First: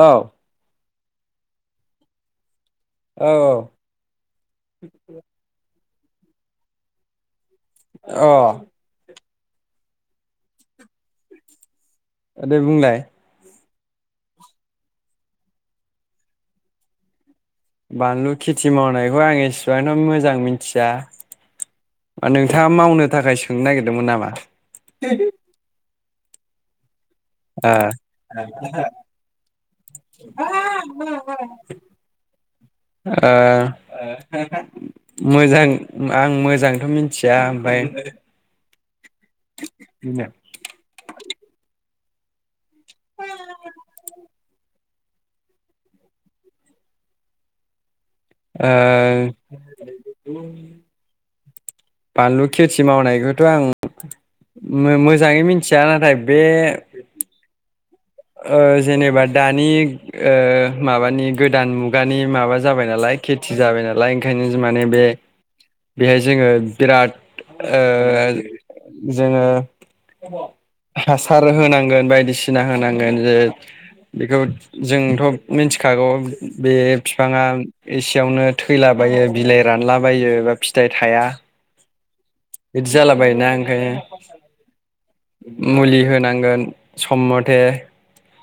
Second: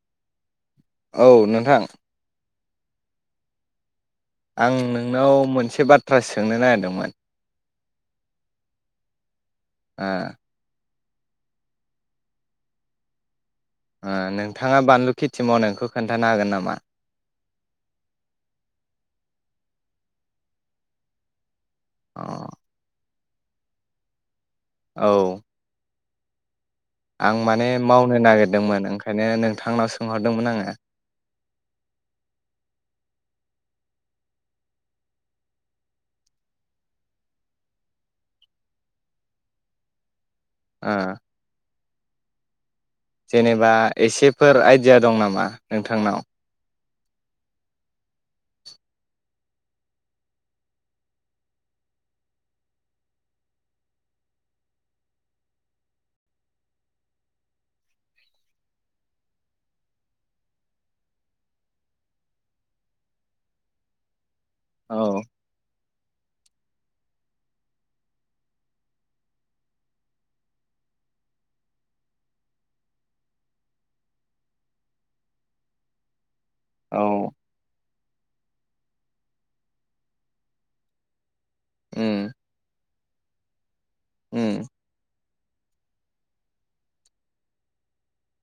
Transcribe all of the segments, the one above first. अ औ औ नोंथां। औ औ आं नोंनाव मोनसे बाथ थ्रा सोंनो नागिरदोंमोन? अ ओ दे बुंलाय? ओ नोंथाङा बानलु खेथि मावनायखो खोन्थानो हागोन नामा? बानलु खेथि मावनायखौ आं इसेबांथ' मोजां मिन्थिया। अ नोंथाङा मावनो थाखाय सोंनो नागिरदोंमोन नामा? औ आं माने आ मावनो नागिरदोंमोन ओंखायनो नोंथांनाव सोंहरदोंमोन आङो [unintelligible] मोजां आं मोजांथ' मिथिया ओमफ्राय आ जेनेबा एसेफोर आइडिया दं नामा नोंथांनाव। ओ बानलु खेथि मावनायखौथ' आं मोजाङै मिथिया नाथाय बे ओ जेनेबा दानि ओ माबानि गोदान मुगानि माबा जाबाय नालाय खेथि जाबाय नालाय ओंखायनो जि माने बे औ बे जोङो बिराद ओ जोङो हासार होनांगोन बायदिसिना होनांगोन जे बेखौ जोंथ' मिथिखागौ बे औ फिफांआ एसेयावनो थैलाबायो बिलाइ रानलाबायो बा फिथाइ थाया। उ बिदि जालाबायो ना ओंखायनो उम मुलि होनांगोन सम मथे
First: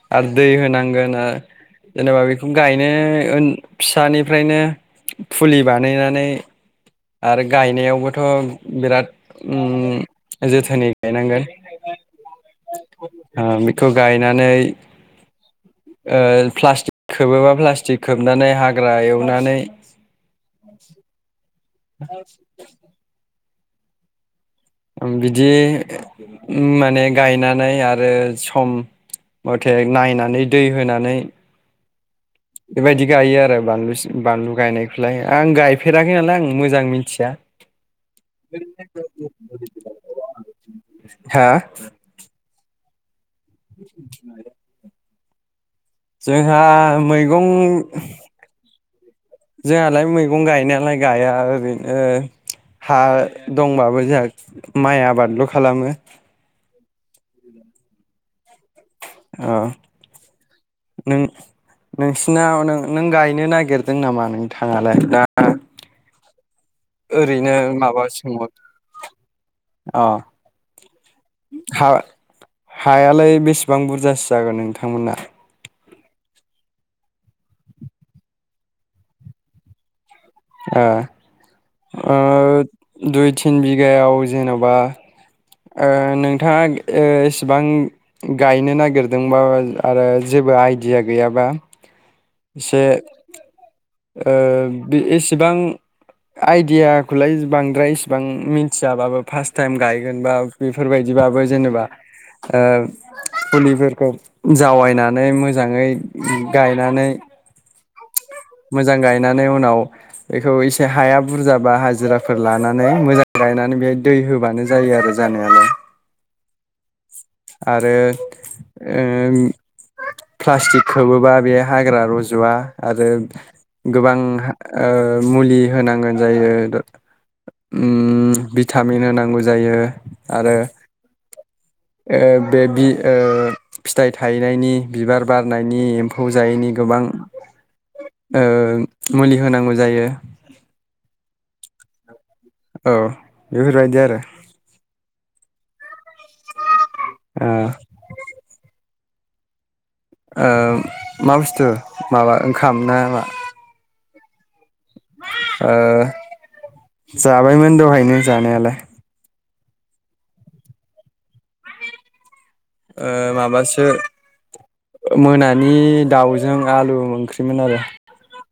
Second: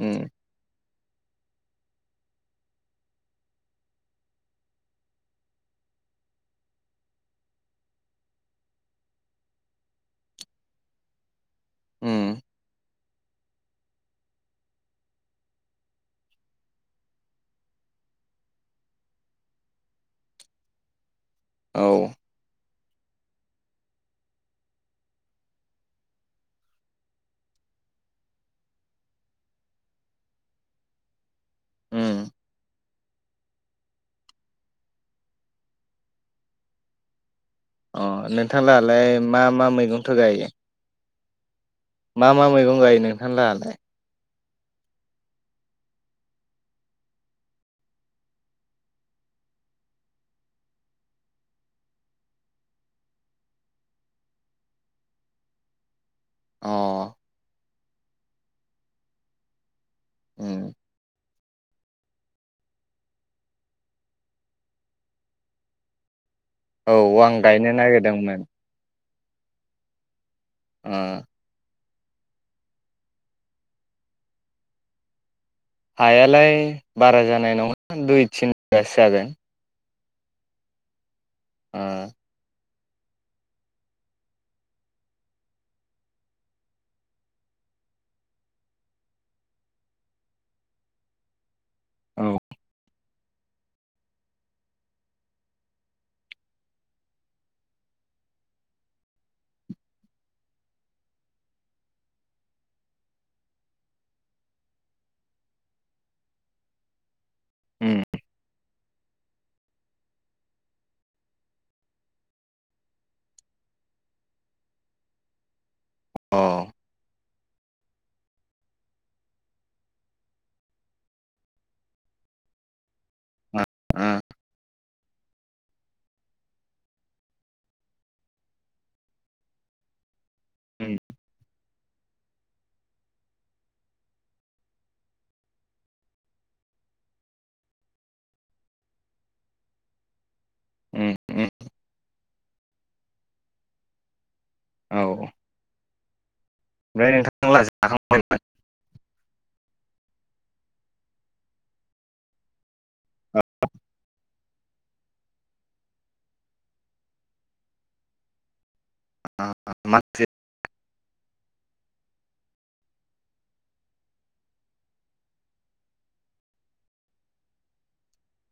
उम आरो दै होनांगोन ओ जेनेबा बेखौनो गायनो फिसानिफ्रायनो फुलि बानायनानै आरो गायनायावबोथ' बिराद जोथोनै गायनांगोन उम। ओ- बेखौ गायनानै ओ- प्लास्टिक खोबोबा प्लास्टिक खोबनानै हाग्रा एवनानै औ [unintelligible] बिदि ओम माने गायनानै आरो सम मथे नायनानै दै होनानै। उम। बेबायदि गायो आरो बानलु सि-बानलु गायनायखौलाय आं गायफेराखै नालाय आं मोजां मिथिया। अ नोंथांआलाय मा मा मैगंथ गायो? हा मा मा मैगं गायो? नोंथांलाहालाय [inaudible] जोंहा मैगं जोंहालाय मैगं गायनायालाय गाया ओरैनो हा दंबाबो जोंहा माइ आबादल' खालामो, अ अ उम। नोंसिनाव नों गायनो नागिरदों नामा नोंथांआलाय दा? औ आं ओरैनो गायनो माबा नागिरदोंमोन। सोंहर अ उम हा हायालाय बेसेबां बुरजासो जागोन नोंथांमोना? हाया लाय बारा जानाय नङा दुइ तिन [unintelligible] बासो जागोन। ओ ओ दुइ तिन बिगायाव जेनबा। ओ-नोंथाङा ओ-इसेबां गायनो नागिरदोंबा आरो जेबो आइदिया गैयाबा। ओ से ओ- बे एसेबां आइदियाखौलाय बांद्राय इसिबां मिथियाबाबो फार्स्ट टाइम गायगोन बा बेफोर बायदिबाबो जेनेबा ओ- फुलिफोरखौ जावायनानै मोजाङै गायनानै। उम मोजां गायनानै उनाव बेखौ एसे हाया बुरजाबा हाजिराफोर लानानै मोजां गायनानै बेयाव दै होबानो जायो आरो जानायालाय। औ आरो ओ- प्लास्टिक खोबोबा बे हाग्रा रजवा। आरो आ आ गोबां ओ- मुलि होनांगोन। जायो उम भिटामिन होनांगौ जायो। आरो उम ओ- बे बि ओ- फिथाइ थायनायनि बिबार बारनायनि एमफौ गोबां ओ-मुलि होनांगौ जायो। उम उम औ बेफोर बायदि आरो। औ ओमफ्राय ओ नोंथां [inaudible] ओ- मा बुसथु माबा ओंखाम ना मा? ओ- जाबायमोन दहायनो जानायालाय। ओ माथो ओ माबासो ओ मोनानि दावजों आलु ओंख्रिमोन आरो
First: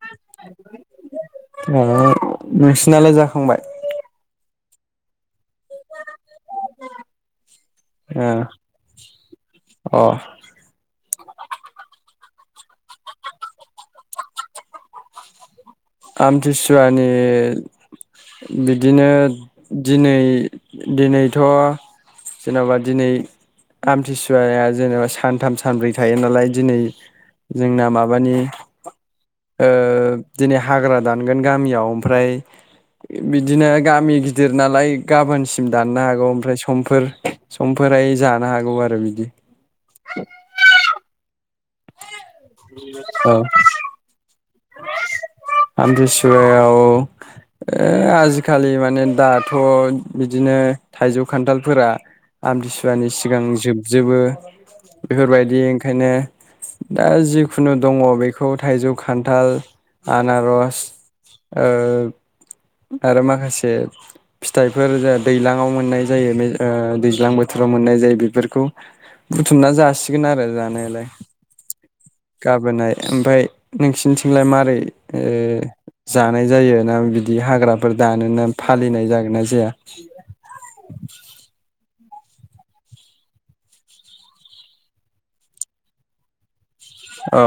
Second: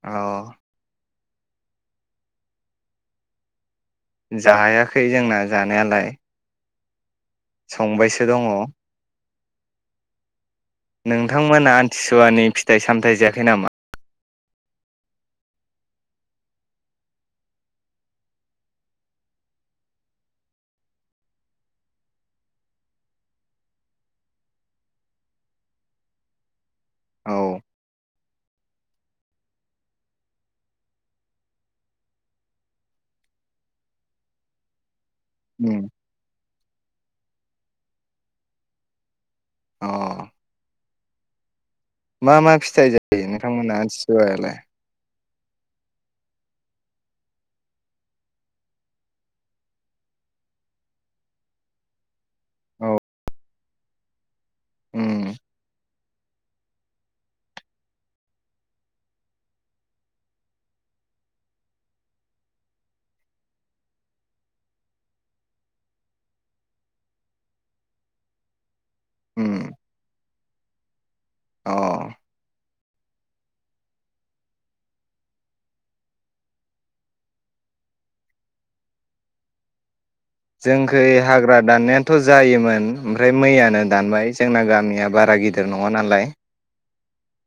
अ [unintelligible] नोंसिनालाय जाखांबाय? जायाखै जोंना जानायालाय। संबायसो दङ। ओ अ नोंथांमोना आमथिसुवानि फिथाय सामथाय जायाखै नामा? आमथिसुवानि बिदिनो दिनै दिनैथ' जेनोबा दिनै आमथिसुवाया जेनेबा सानथाम सानब्रै थायो नालाय दिनै औ जोंना माब माबानि ओ दिनै हा हाग्रा दानगोन गामियाव ओमफ्राय बिदिनो गामि गिदिर नालाय। गाबोनसिम उम दाननो हागौ ओमफ्राय इस्क समफोर समफोरहाय जानो हागौ आरो बिदि। अ मा मा फिथाइ जायो औ नोंथांमोना आमथिसुयावलाय? [unintelligible] आमथिसुवायाव ओ आजिखालि माने दाथ' बिदिनो थाइजौ खानथालफोरा औ आमथिसुवानि सिगां जोबजोबो उम बेफोरबायदि ओंखायनो दा जिखुनु दङ बेखौ थाइजौ खा खानथाल आनारस ओ आरो माखासे फिथाइफोर जोंहा दैलांआव मोननाय जायो मे ओ बे दैज्लां बोथोराव मोननाय जायो बेफोरखौ। उम बुथुमना जासि गिन आरो जानायालाय अ गाबोनआय ओमफाय नोंसिनिथिंलाय मारै ओ जानाय जायोना बिद दि हाग्राफोर दानोना फालिनाय जागोन ना जाया? जोंखै हाग्रा दाननाया थ' जायोमोन ओमफ्राय मैयानो दानबाय जोंना गामिया बारा गिदिर नङा नालाय अ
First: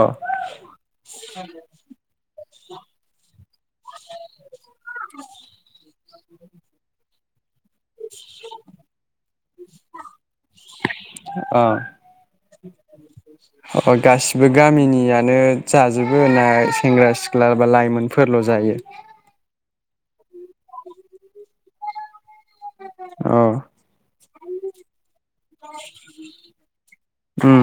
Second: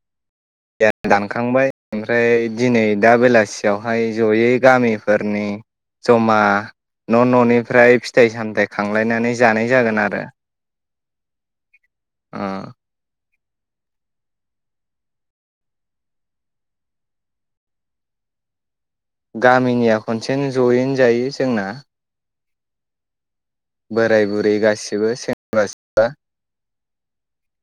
दा दानखांबाय ओमफ्राय दिनै दा बेलासियावहाय ज'यै गामिफोरनि जमा न' न'निफ्राय फिथ थाइ सामथाय खांलायनानै ज जानाय जागोन आरो अ ओ अ गासिबो गामिनियानो जाजोबो ना सेंग्रा सिख्ला बा लाइमोनफोरल' जायो गामिनिया खनसेनो ज'यैनो जायो जोंना अ बोराय बुरै गासिबो सेंग्रा सिख्ला उम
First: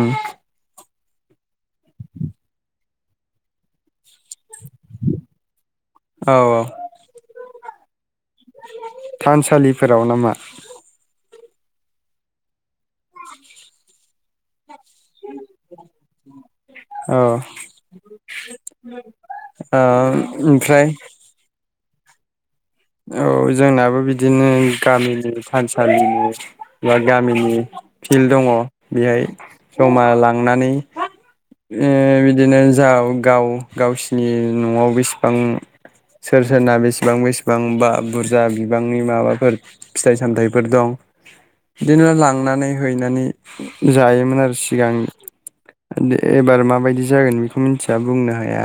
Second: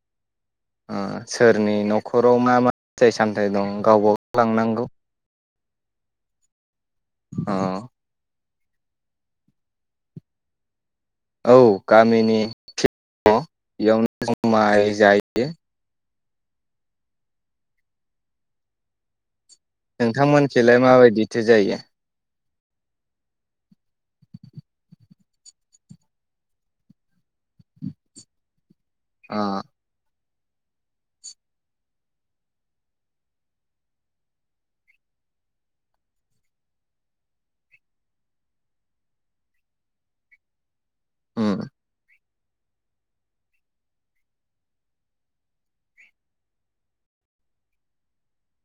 ओ सोरनि न'खराव मा मा फिथाइ सामथाइ दं गावबागाव लांनांगौ औ औ अ थानसालिफोराव नामा औ गामिनि बेयावनो जुमाइ दायो औ नोंथांमोनखैलाय ओमफ्राय माबायदिथो जायो? औ जोंनाबो बिदिनो गामिनि थानसालिनि बा गामि ओम फिल दङ बेहाय अ जमा लां नुनानै ओ बिदिनो जा गाव गावसिनि नआव बेसेबां सोर सोरना बेसेबां बेसे बां बा बुरजा बिबांनि माबाफोर फिथाइ सामथाइफोर दं। उम बिदिनो लां नानै हैनानै जायोमोन आरो सिगां एबार माबायदि जागोन बेखौ मिथिया बुंनो हाया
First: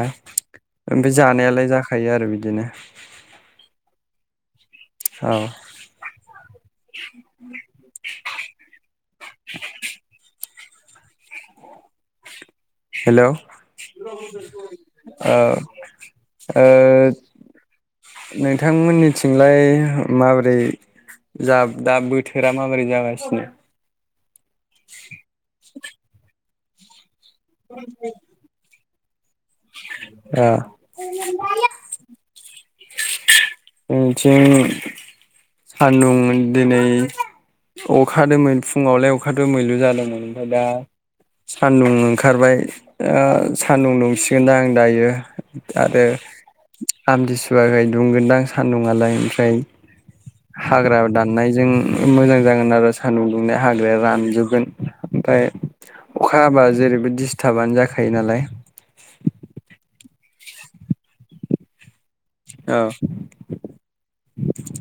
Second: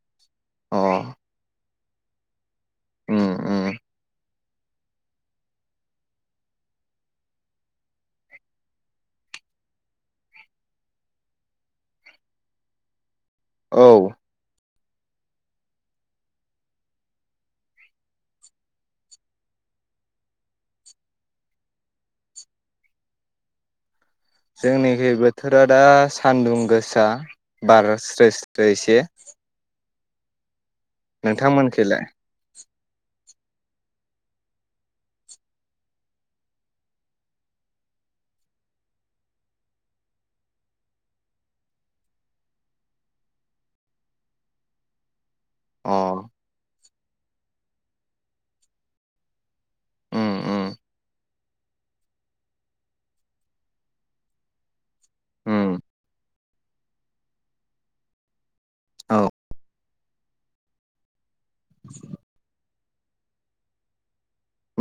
अ ओमफाय जानायालाय जाखायो आरो बिदिनो उम उम औ। [inaudible] हेल [unintelligible] ओ औ ओ नोंथांमोननिथिंलाय माबोरै जा दा बोथोरा माबोरै जागासिनो? जोंनिखि बोथोरा दा सान्दुं गोसा। बार‌ स्रो स्रो इसे ओ। नोंथां मोनखिलाय? उम थिं सान्दुं दिनै अखादोंमोन फुंङावलाय अखा दोमैलु जादोंमोन ओमफाय दा सान्दुं ओंखारबाय ओ सान्दुं दुंसिगोन दां दायो। अ आरो आमथिसुवाखाय दुंगोनदां सान्दुंआलाय ओमफ्राय उम उम हाग्रा दाननायजों मोजां जागोन आरो सानदुं दुंनाया हाग्राया रानजोबगोन। ओमफाय उम अखा हाबा जेरैबो दिस्थाबानो जाखायो नालाय औ। [inaudible] [inaudible] औ।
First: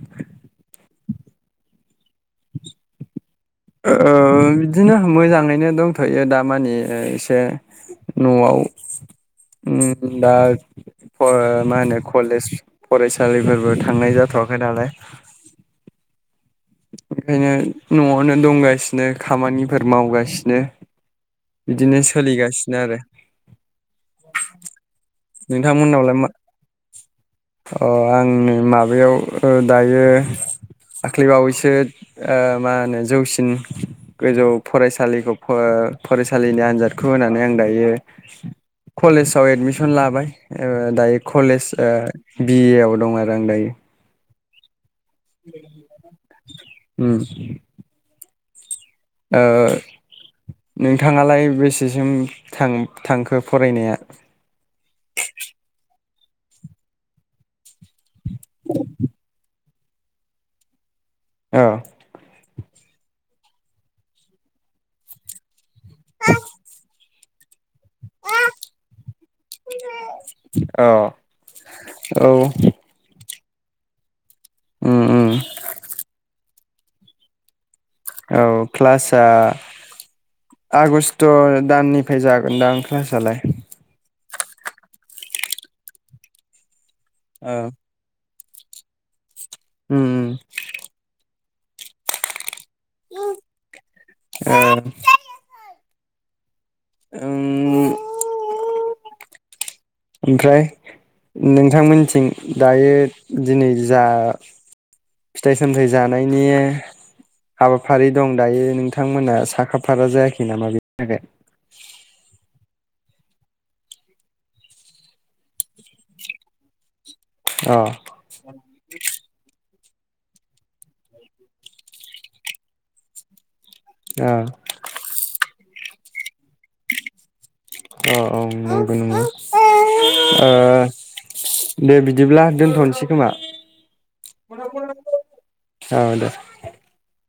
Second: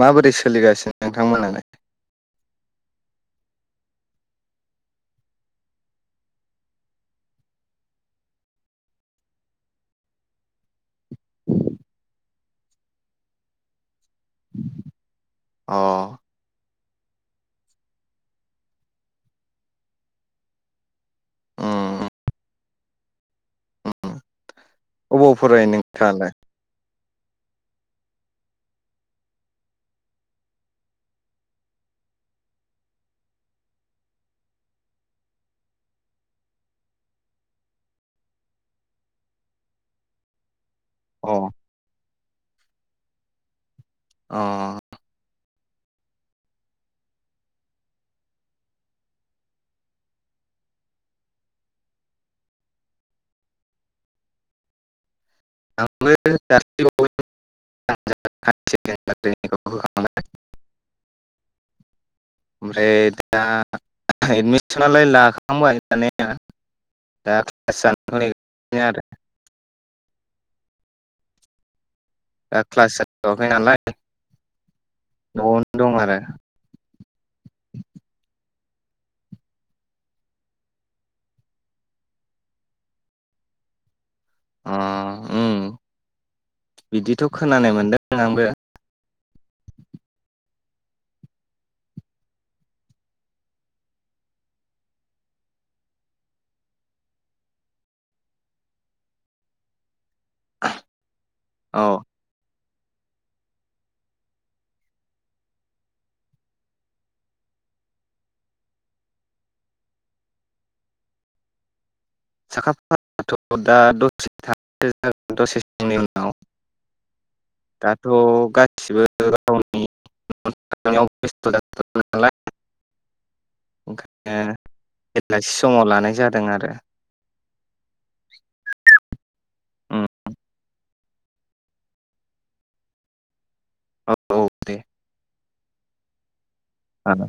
माबोरै सोलिगासिन नोंथां मोनालाय ओ बिदिनो मोजाङैनो दंथयो दामानि ओ एसे नआव उम दा फ मा होनो कलेज फरायसालिफोरबो थांनाय जाथवाखै नालाय अ ओंखायनो न आवनो दंगासिनो खामानिफोर मावगासिनो बिदिनो उम सोलिगासिनो आरो अबाव फराय नोंथांमोननावलाय मा नोंथांआलाय अ आंनो माबायाव ओ दायो दाख्लैबावैसो ओ मा होनो जौसिन गोजौ फरायसालिखौ फ अ फरायसालिनि आनजादखौ होनानै आं दायो कलेजाव एडमिस सन लाबाय। ओ दायो अ कलेज ओ बि ए आव दं आरो आं दायो। अ उम। ओ नोंथांआलाय बेसे सिम थाङो थांखो फरायनाया [inaudible] [unintelligible] [unintelligible] औ ओमफ्राय दा एडमिसनालाय लाखांबाय माने [unintelligible] [unintelligible] औ औ दा [unintelligible] नालाय उम न'वावनो दं आरो औ क्लासआ आगस्ट' दाननिफ्राय जागोनदां क्लासालाय उ उम बिदिथ' खोनानाय मोनदों आंबो उम उम [unintelligible] ओं ओमफ्राय औ नोंथांमोननिथिं दायो दिनै जा फिथाइ सामथाइ जानायनि हाबाफारि दं दायो नोंथांमोना साखाफारा जायाखै नामा बेनि थाखाय साखा [unintelligible] दाथ' गासि [unintelligible] [unintelligible] [unintelligible] थाखाय अ अ [unintelligible] लानाय जादों आरो। अ औ नंगौ नंगौ। उम [unintelligible] दे बिदिब्ला दोनथ'नोसै खोमा? औ औ [unintelligible] औ दे। औ